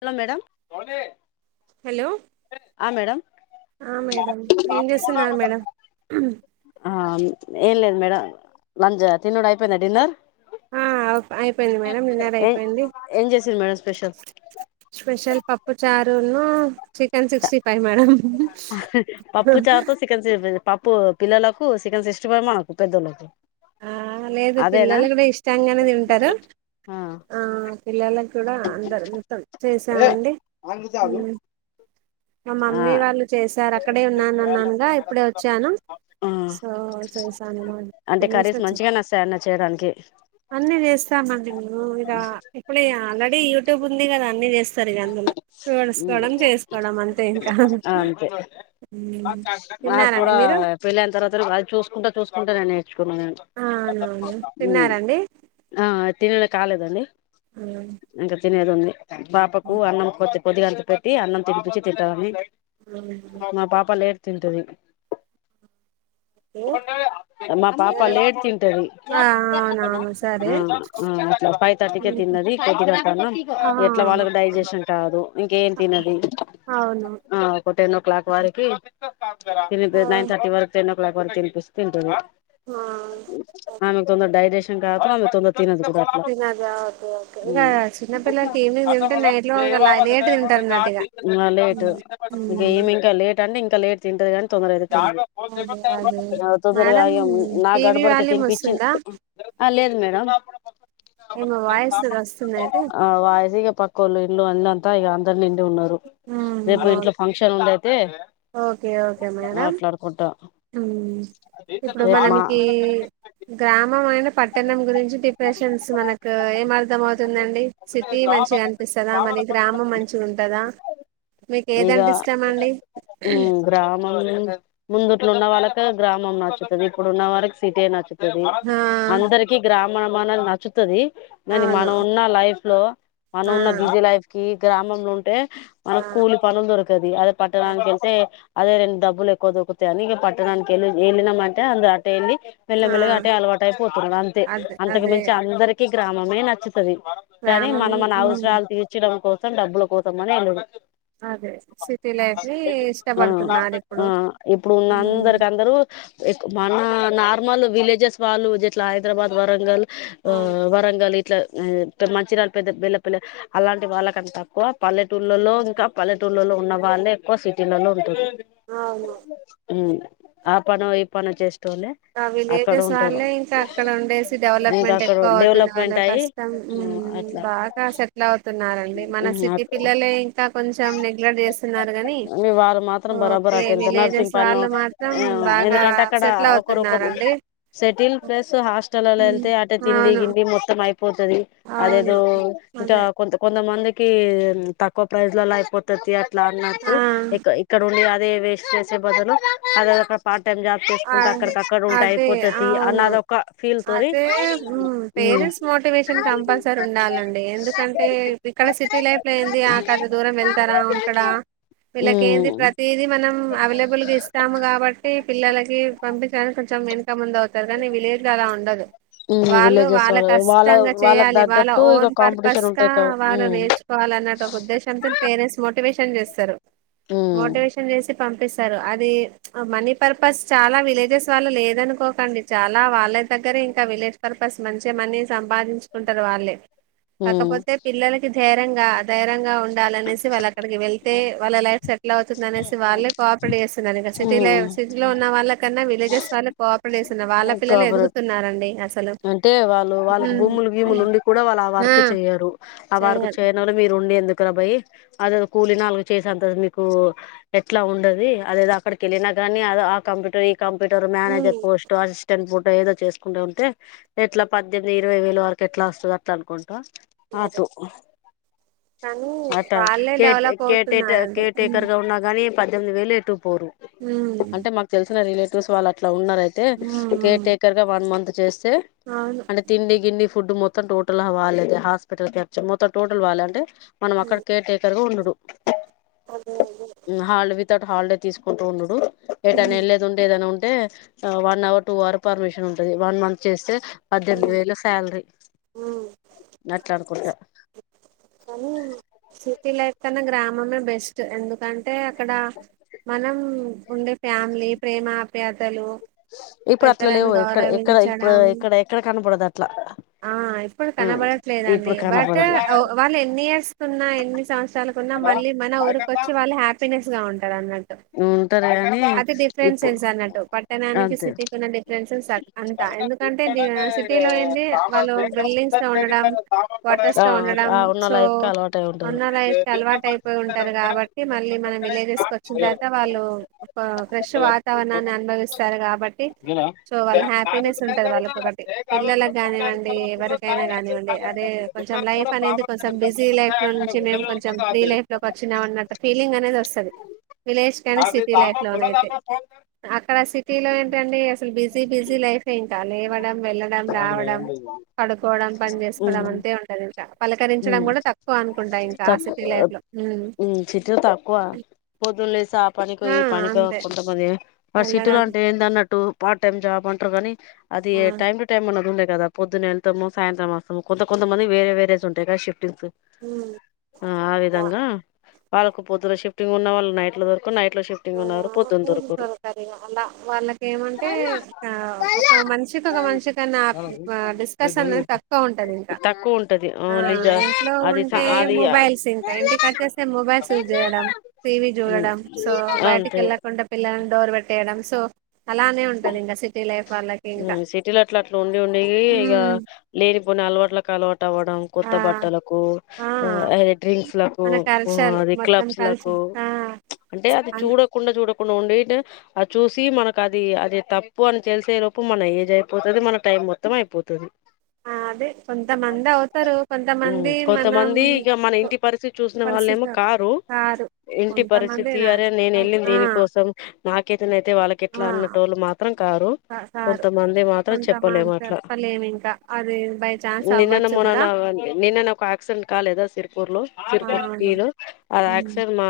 Hello madam. Hello ఆ madam ఆ madam, ఏం చేస్తున్నారు మేడం? ఆ ఏం లేదు మేడం, లంచ్ తినుడు అయిపోయిందా డిన్నర్? ఆ అయిపోయింది మేడం డిన్నర్ ఏ అయిపోయింది ఏం చేసిర్రు మేడం స్పెషల్? స్పెషల్ పప్పు చారు ఉన్నూ చికెన్ సిక్స్టీ ఫైవ్ మేడం. పిల్లాలకు చికెన్ సిక్స్టీ ఫైవ్, మనకు పెద్దోళ్ళకి ఆ లేదు పిల్లలు కూడ ఇష్టంగానే తింటరు. ఆ పిల్లలకి కూడా అందరు మొత్తం చేసామండి. మా ఆ మమ్మీ వాళ్ళు చేసారు, అక్కడే ఉన్నాను అన్నానుగా ఇప్పుడే వచ్చాను. ఆ సో చేసానేమో అన్ అంటే కర్రీస్ మంచిగానే వస్తాయన్న చేయడానికి అన్ని వేసామండి మేము ఇగా ఇప్పుడే ది యూట్యూబ్ ఉంది కదా అన్ని చేస్తరు. ఉమ్ అంతే ఇంకా అంతే, ఉమ్. నాక్కూడ తిన్నారండి మీరు పెళ్ళయిన తర్వాత అది చూసుకుంటా చూసుకుంటా నేను నేర్చ్ ఆ, అవునవును ఉమ్ తిన్నారండి ఆ టిన్నులక్ కాాలేదండి. ఉమ్ తినేది ఉంది బాపకు అన్నం పొదిగా అంత పెట్టి అన్నం తినిపచ్చి తింటాలని అవునా. ఆ పాప లే తింటది. ఓకే. మా పాప మేడం లేట్ తింటది. ఆ, అవునవును ఆ సరే అట్లా ఫైవ్ థర్టీకే ఉమ్. తిన్నది కొద్దిగా తను ఆ, ఎట్లా వాళ్ళకి డైజెషన్? కాదు, ఇంకేమ్ తినది. అవును ఆ ఒక టెన్ ఓ క్లాక్ వరకి, [unintelligible] నైన్ర్టీ వరక్ టెన్ ఓ క్లాక్ వరక్ తినిపిస్తుంటంది. ఆమెకు తొందర డైజెస్ [unintelligible] తొందర తినదు కూడా అట్లా తినదా ఓకే ఓకే, ఇక ఉమ్ చిన్నపిల్లలు ఈవెనింగ్ తింటే నైట్ లో లేట్ ఉమ్. ఉమ్. గేమి ఇంకా లేట్ అంటే లేట్ తింటది గానీ తొందర అదే అదే అ తొందరగా మేడం నా టీవీ గడబడిక వాల్యూమ్ వస్తుందా తినిపచ్చింది లేదు ద ఏమో వాయిస్సు వస్తుంది అయితే పక్కలే ఇ అ అంతా ఇ అందరు నిండి ఉన్నారు రేపు ఇంట్లో ఫంక్షన్ ఉందయితే ఓకే ఓకే మేడం ఇప్పుడు రేపు మా మనకి గ్రామంమయిైన పట్టణం గురించి డిప్రెషన్స్ మనకు ఏమర్థంమవుతుందండి సిటీ మంచిగా అనిపిస్తుందా మరి గ్రామం మంచి ఉంటుందా మీకు ఏది ఇగ అనిపిస్తామండి ఉమ్ గ్రామం ముందుట్లో ఉన్న వాళ్ళకి గ్రామం నచ్చుతుది ఇప్పుడు ఉన్న వాళ్ళకి సిటీ నచ్చుతుంది ఆ తది అందరికి గ్రామ మన మనలు నచ్చుతుది ననీ అవును మనం ఉన్న లైఫ్ లో మనం ఆ ఉన్న బిజీ లైఫ్ కి గ్రామంలో ఉంటే ఆ మనకు కూలి పనులు దొరకది అద పట్టడానికి వెళ్తే అదే రండబ్బులు ఎక్కు దొకుతాయినిక పట్టడానికి వెళి వెళ్ళినా అంటే అట వెళ్ళి ఆ మెలమెలగా ఆటే అల వాట్ అయిపోతున్నారు అంతే అదే అంతకు అదే మించి అందరిక గ్రామమే నచ్చ సే కానీ గ్రామం మనం మన ఉమ్, అవసరాలు తీర్చడం కోసం డబ్బుల కోసమని ఎల్లుడు అదే సిటీ లైఫ్ ని ఆ ఇష్టపడుతున్నారు ఆ ఇప్పుడు ఇప్పుడు ఉన్న అవును అందరికి అందరూ మన నార్మల్ విలేజెస్ వాలుట్లా హైదరాబాద్ వరంగల్ ఆ వరంగల్ ఇట్లా మంచిరాళ్ళు పెద్ద బళ్ల్ల పల్ల అలాంటి వాళ్ళకంట తక్కువ పల్లెటూళ్లలో ఇంకా పల్లెటూళ్లలో ఉన్న వాళ్ళే ఎక్కువ సిటీలలో ఉంటుంది ఆ అవును ఆ పనం ఈ పనం చేస్ ఆ అక్కడ విలేజెస్ ఉ ఇంకా అక్కడ ఉండేసి డెవలప్మెంట్ అక్కడ ఎక్కువ అవుతుంది వాళ్ళు డెవలప్మెంట్ అయి కష్టం అట్లా బాగా సెటిల్ అవుతున్నారండి మన సిటీ పిల్లలే ఇంకా కొంచెం నెగ్లెక్ట్ చేస్తున్నారు కానీ మీ వారు మాత్రం బరాబర్ ఓకే అటు ఎంత విలేజెస్ నర్సింగ్ పను వాళ్ళు మాత్రం బాగా ఎందుకంటే సెటిల్ అవుతు స్తున్నారండి ల్ ప్లస్ హాస్టల్లో వెళ్తే అట తిండి అవును గిండి మొత్తం పోతుది అదేదో అవును ఇంకా అదే కొంత కొంతమందికి క తక్కువ ప్రైజ్లలో అయిపోతది ఇట్లా అన్నట్టు ఆ ఇ ఇక్కడ ఉండి అ వేస్ట్ చేసే బదులు అద పా పార్ట్ టైం జాబ్ ఆ చేస్కుంట అక్కడికక్కడే ఉంటాయి అదే అవును అదే పేరెంట్స్ మోటివేషన్ కంపల్సరీ ఉండాలండి ఎందుకంటే ఇక్కడ సిటీ లైఫ్ లో దూరం వెళ్తారా ఉంటడా వీళ్ళకి ఏ ప్రతది మనం అవైలబుల్ గా ఇస్తాము కాబట్టి పిల్లల పంపుంచాను కొంచం ముందవుతారు కానీ విలేజ్ లో అలా ఉండదు వాళ్ళు విలేజెస్ వాళ్ళ వాళ్ళ కష్టంగా వాళ్ళకి చేయాలి వాళ్ళ తగ్గట్టు ఇక ఓన్ పర్పస్ కాంపిటీషన్ కా ఉంటాయి వాళ్ళు నేర్చుకోవాలి అన్న ఒక ఉద్దేశంతో పేరెంట్స్ మోటివేష చేస్తరు మోటివేషన్ చేసి పంపిస్తారు అది మనీ పర్పస్ చాలా విలేజెస్ వాళ్ళు లేదనుకోకండి చాలా వాళ్ళ దగ్గరే ఇంకా విలేజ్ పర్పస్ మంచిగా మని సంపాదించుకుంటారు వాళ్ళే కాకపోతే పిలలకి ధైరంగా ధైర్యంగా ఉ ఉండాలనేసి వాళ్ళు అక్కడికి వెళ్తే వాళ్ళ లైఫ్ సెటిల్ అవుతుంది అనేసి వాళ్ళే కోఆపరేట్ చేస్తు సిటీల ఉమ్ సిటీలో వాళ్ల న్నా విలేజెస్ వాళ్ళ కోపరట్ చేస్తున్నారు వాళ్ళ పిల్లలు కాపరేట్ ఎదుగుతున్నారండి అసలు అంటే వాళ్ళు వాళ్ళకి ఉమ్, భూములు భీములు ఉండి కూడా వాళ్ళు ఆ వర్కు చేయ్యరు ఆ వర్కు చేయాలి చేయన వల మీరు ఉండి ఎందుకు బయి అదే కూలీ నాలుగు చేసంత మీకు ఎట్లా ఉండది అదే అక్కడికి వెళ్ళినా కానీ అ ఆ కంప్యూటర్ కంప్యూటర్ మేనేజర్ ఉమ్, పోస్ట్ అసస్టెంట్ ఇప్పు ఏదో చేసుకుంటడా ఉంటే ఎట్లా పద్దెనిమిది ఇరవై వేలు వరకు ఎట్లా వస్తుంది అట్లా అనుకుంటా అదే. అటు కానీ ఆట వాళ్ళే డెవలప్ అవుతున్నారండి ఉమ్, కేర్‌టేక్‌గా ఉన్నగానీ పద్దెన్మిది వేలు ఇటు పోరు ఉమ్. అంటే మాకు తెలిసిన రిలే వాళ్ అట్లా ఉన్నయితే హ్మ్ కేర్ హ్మ్ టేకర్ గా వన్ మంత్ చేస్త అవును తిండి గిండి ఫుడ్ మొత్తం టోటల్వాలేదు హాస్పిటల్ కర్ మొత్తం టోటల్ వాలి అంటే మనం అక్కడ హ్మ్ కేర్ టేకర్గా ఉండదు అదే అ హాల్ వితౌట్ హాలిడే తీసుకుంటూ ఉండు ఎటైనా ఎల్లేదుంటే ఏదైనా ఉంట్ అ one hour two hour permission ఉంటది వన్ మంత్ చేస్తే పద్దెనిమిది హ్మ్ వేల సాలరీ హ్మ్. నట్లానుకుంట కానీ సిటీలైట్ తన గ్రామమే బెస్ట్ ఎందుకంటే అక్కడ మనం ఉండే ఫ్యామిలీ ప్రేమాప్యాతలు ఇప్పుడు అట్లా లేవు ఎక్కడ ఎక్కడ ఇప్పుడు ఇక్కడ ఎక్కడ కనపడదు అ ఆ ఇప్పుడు కనబడట్లేదండి ఇప్పుడు బట్ కనపడదు వాళ్ళు ఎన్ని ఇయర్స్ కున్నా ఎన్ని సంవత్సరాలకున్నా మళ్ళీ మన ఊరిక వచ్చి వాళ్ళ హ్యాపీనెస్ డి లన్నట్టు ఉంటారు గానీ అది ఇప్పుడు డిఫరెన్సెస్ అన్నట్టు పట్టణానికి అంతే సిటీకి ఉన్న డిఫరెన్సెస్ అంతా ఎందుకంటే సిటీలో ఏయింది వాళ్ళు బిల్డింగ్స్ తో ఉండడం కార్టర్స్ తో ఆ ఉండడం ఆ ఉన్న సో లైఫ్ కి అలవాటై ఉంటారు అన్నలు అయితే అలవాటు అయిపోయి ఉంటారు కాబట్టి మళ్ళీ మన విలేజెస్ కు వ వచ్చిన తర్వాత వాళ్లు ఒక ఫ్రెష్ వాతావరణాన్ని అనుభవిస్తారు కాబట్టి సో వాళ్ళ హ్యాపీనెస్ ఉంటది వాళ్ళక ఒకటి పిల్లలకి కానివ్వండి ఎవరికైనా కానివ్వండి అదే కొంచెం లైఫ్ అనేది కొంచెం బిజీ లైఫ్ లో నుంచి మేము కొంచెం ఫ్రీ లైఫ్ లోకి వచ్చినాం అన్నట్ ఫీలింగ్ అనేది వస్తుంది విలేష్ కసి సిటీ లైఫ్ లోన అయితే అక్కడ సిటీలో ఏంటండి అసలు బిజీ బిజీ లైఫే ఇంకా లేవడం వెళ్లడం రావడం పడుకోవడం పని చేసుకోవడం అంతే ఉంటంది ఇంకా పలకరించడం కూడా తక్కువ అనుకుంటా ఇంకా ఆ తకు సిటీ లైఫ్ లో ఉమ్ సిటీ తక్కు బదులు సాప మీకు ఆ ఈ పనితో అంతే కొంతమంది, ఆ సిటీలో వెళ్ళడం అంటే ఏందన్నట్టు? పార్ట్ టైమ్ జాబ్ అంట్ త్రోవని అది ఆ యే, టైమ్ టు టైం మన రూమ్మేట్ కదా పొద్దున్నెళ్తము సాంతం మాసము కొంతమంది వేరే వేరేస్ ఉంటంది తెగా శిపు ఉమ్ ఆ అలా విధంగా వాళ్ళ పొద్దు షిఫటింగ్ ఉన్న వాళ్ళ నైట్ లో దొరకు నైట్ లో షిఫ్టింగ్ ఉన్నవారు పొద్దున పూజ దొరకరు సరకరిగా అలా వాళ్ళకి ఏమంటే ఒక మనిషికి ఒక మనిషికన్నా డిస్కషన్ తక్కువ ఉంటుంది ఇంకా తక్కువ ఉంటది ఆ ఓన్లీ జ ఇంట్లో అది ఉంటే అది మొబైల్స్ ఇంకా ఇంటికి వచ్చేస్తే మొబైల్స్ యూజ్ చేయడం టీవీ చూడడం సో, బయటికి అంతే ఏళ్లకుండ పిల్లలన్ డోర్ పెట్టేయడం. సో అలానే ఉంటది ఇంకా సిటీ లైఫ్ వాళ్ళకి ఇంకా ఉమ్, సిటీలో అట్లా అట్లా ఉండి ఉండీ ఇగ లేని ప్ ని అలవాట్ల కలవట్ టవడం ఆ కొత్త బట్టలకు, ఆ అదె డ్రింక్స్ లక్ మన కల్చరు మొత్తం కలిసి ఆ, అవును డకుండ ఉండి ఉంటే, అది చూసి మనకద్ అది, అది తప్పు అని తెలిసే లోపు మన ఏజ్ అయిపోతది. మన టైం మొత్తం అయిపోతది. ఆ! అదే కొంతమంది అవుతారు ఉమ్, కొంతమంది మనం కొంతమంది ఇక మన ఇంటి పరిస్థితి చూసిన వాళ్ళేమో పరిస్థితి కారు. కారు ఇంటి కొంతమంది పరిస్థితి, నా అరే నేను ఆ ఆ వెళ్ళిన్దేనికోసం? నాకేదన్నైతే వాళ్ళకెట్ ఆ! ట్ల అన్న టోలు మాక్ మాత్రం కారు, కా కారు కొంతమంది మాత్రం కొంతమంది చెప్పలేము అట్లా. చెప్పలేము ఇంకా అది బై ఛాన్స్ నిన్ననో అవ్వచ్చు కూడా మొన్ననో, నిన్ననే ఒక యాక్సిడెంట్ కాలేదా? సిరుపూర్ లో, సిరుపూర్ అవును పి లో. ఆ హ్మ్ యాక్సిడెంట్ మా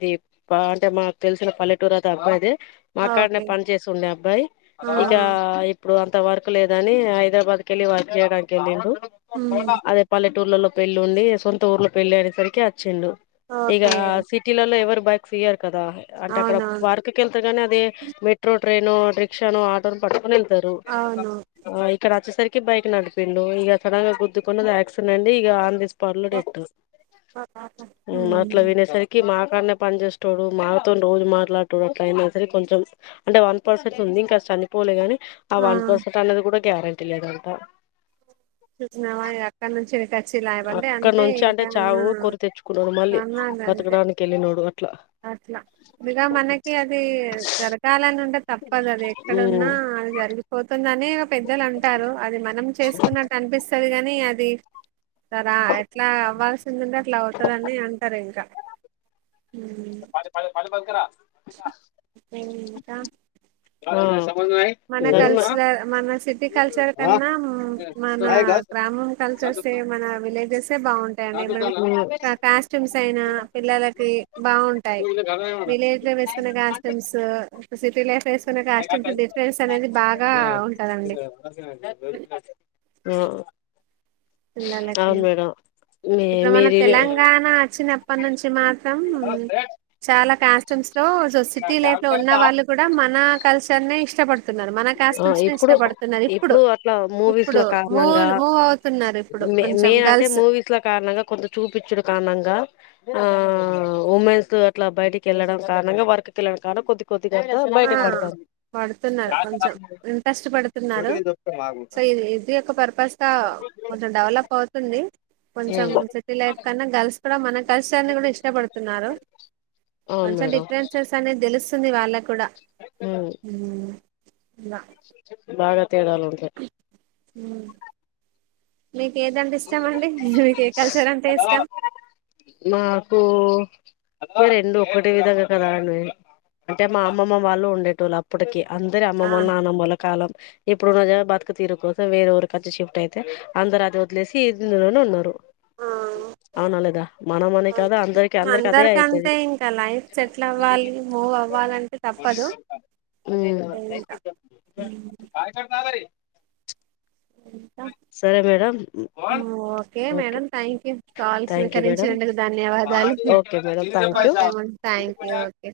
ఇది ప అంటే, మాకు తెలిసిన పల్లెటూరు అత అబ్బాయిదే. ఆ, ఓకే. చేసుండే అబ్బాయి, ఆ! ఇకా ఆ! ఇప్పుడు అంత వర్క్ లేదని జ్ హైదరాబాద్ కెల్లి వర్క్ చేయడానికి వెళ్ళిండు. హ్మ్. అదే పల్లెట్ టూళ్లల్లో పెళ్లి ఉండి, సొంత ఊర్లో పెళ్లి అనే సరికె అచ్చిండు. ఇగా ఓకే. సిటీలలో ఎవరు? బైక్ ఫియర్ కదా, అంటే అక్కడ అవునవును. వర్క్ కెళ్తే కనీ అదీ మెట్ ట్రైనో, రిక్షనో, ఆటోను పట్టుకోనెల్ తరు, అవును. ఆ ఇక్కడచ్చేసరికి కి బైక్ నడిపిండు, ఇగ సడెన్ గా గుద్దుకుని అది ఆక్సిడెంట్ అండి ఇగ ఆన్ ది స్పాట్. పర్లుడెత్తు ఉమ్ అట్ల హ్మ్. వినేసరికి మాక్ అక్కడనే పని చేస్తాడు మాతోను రోజు మాట్లాడుతాడు అట్లయినా సరే కొంచెం అంటే వన్ పర్సెంట్ ఉంది ఇంకా చనిపోలే గాని ఆ వన్ పర్సెంట్ అన్నది కూడా గ్యారెంటీ లేదంట. చూసినవనీ అక్కడి నుండి ఇట్ సిలాయ వంటే అక్కడ అంతే నుంచి అంటే ఇంకా, చావు కోరి తెచ్చుకున్నాడు మళ్ళీ నమ్మాలి అంతే బతకడానికి వెళ్ళినోడు అట్లా అట్లా. ఇగా మనకి అది జరగాలని ఉంటే తప్పదు అది ఎక్కడున్నా ఉమ్ జరిగిపోతుంద్ నేనొ పెద్దలు అంటారు, అది మనం చేస్ అన్పిస్తది కనీ, అది కదా, ఎట్ల అవ్వాల్సిందుంటే అట్ల అవ్ వస్తుదని అంటారు ఇంకా పాడి ప పాడి పడుకరా ఇంకా ఆ మన కానీ కల్స మ మన సిటీ కల్చర్ కన్నా మన గ్రామం కల్చర్స్ ఏ మన విలేజెస్ ఏ బాగుంటాయిండి మన కాస్ట్యూమ్స్ అయినా పిల్లలకి బాగుంటాయి విలేజ్ లో వేసుకునే కాస్ట్యూమ్స్ సిటీ లైఫ్ ఏ కాస్ట్యూమ్స్ ఉంటే ఆ పిల్లలకి అవును మేడం మీ ఇప్పుడు మన మీరు తెలంగాణ చ్చిన ఎప్పనుంచి మాత్రం చాలా కాస్ట్యూమ్స్ లో సిటీ లైఫ్ లో ఉన్న వాళ్లు కూడా మన కల్చర్నే ఇష్టపడ్ మన ఆ కాస్ట్యూమ్స్ ఇప్పుడు ఇష్టపడుతున్నారు ఇప్పుడు అట్లా ఇప్పుడు మూవీస్ల మూ్ కారణంగా మూవ్ అవుతున్నారు ఇప్పుడు మే కొంచెం మెయిన్ అంటే గర్ల్స్ మూవీస్ల కారణంగా కొంత చూపించడు కారణంగా ఆ ఉమెన్స్ అట్లా బయటికి వెళ్లడం కారణంగా వర్క్ వెళ్ళడం కారణం కొద్ది కొ ఆ బయట పడతారు పడుతున్నారు కొంచెం ఇంట్రెస్ట్ పెడుతున్నారు సో ఇది ఇది ఒక పర్పస్ గా కొంచెం డెవలప్ అవుతుంది కొంచెం సిటీ లైఫ్ కన్నా గర్ల్స్ కూడా మన కల్చర్ ని కూడా ఇష్టపడుతున్నారు అవును కొంచెం డిఫరెన్సెస్ అనేది తెలుస్తుంది వాళ్ళకు కూడా [unintelligible] అ. ఉమ్, ఇలా [unintelligible] భారత్. తేడాలు ఉంటాయి. హ్మ్మ్. మీకు ఏదంటే ఇష్టం అండి? మీకు ఏ కల్చర్ అంటే ఇష్టం? మాకు రెండు ఒకటి విధంగా కదా అండి అంటే మా అమ్మమ్మ వాళ్ళు ఉండేటళ్ళు అప్పటిక అందరి ఆ అమ్మళ్ల నాన్నమ్మల కాలం ఇప్పుడు ఉన్న జ బతుక తీరుకో వే ఒక కి షిఫ్ట్ అయితే అందర అది వలేసి ఈలోనే ఉన్నారు ఆ, అవునా లేదా మన మనీ ఆ. కదా అందరికి అందరికి అదే అయితది అందరికంటే ఇంకా లైఫ్ సెటిల్ అవ్వాలి మూవ్ అవ్వాలంటే తప్పదు ఇంకా ఉమ్. సరే madam okay madam thank you calls thank you madam స్వీకరించినందుకు ధన్యవాదాలు okay madam thank you okay మే థ్యాంక్ యూ ఓకే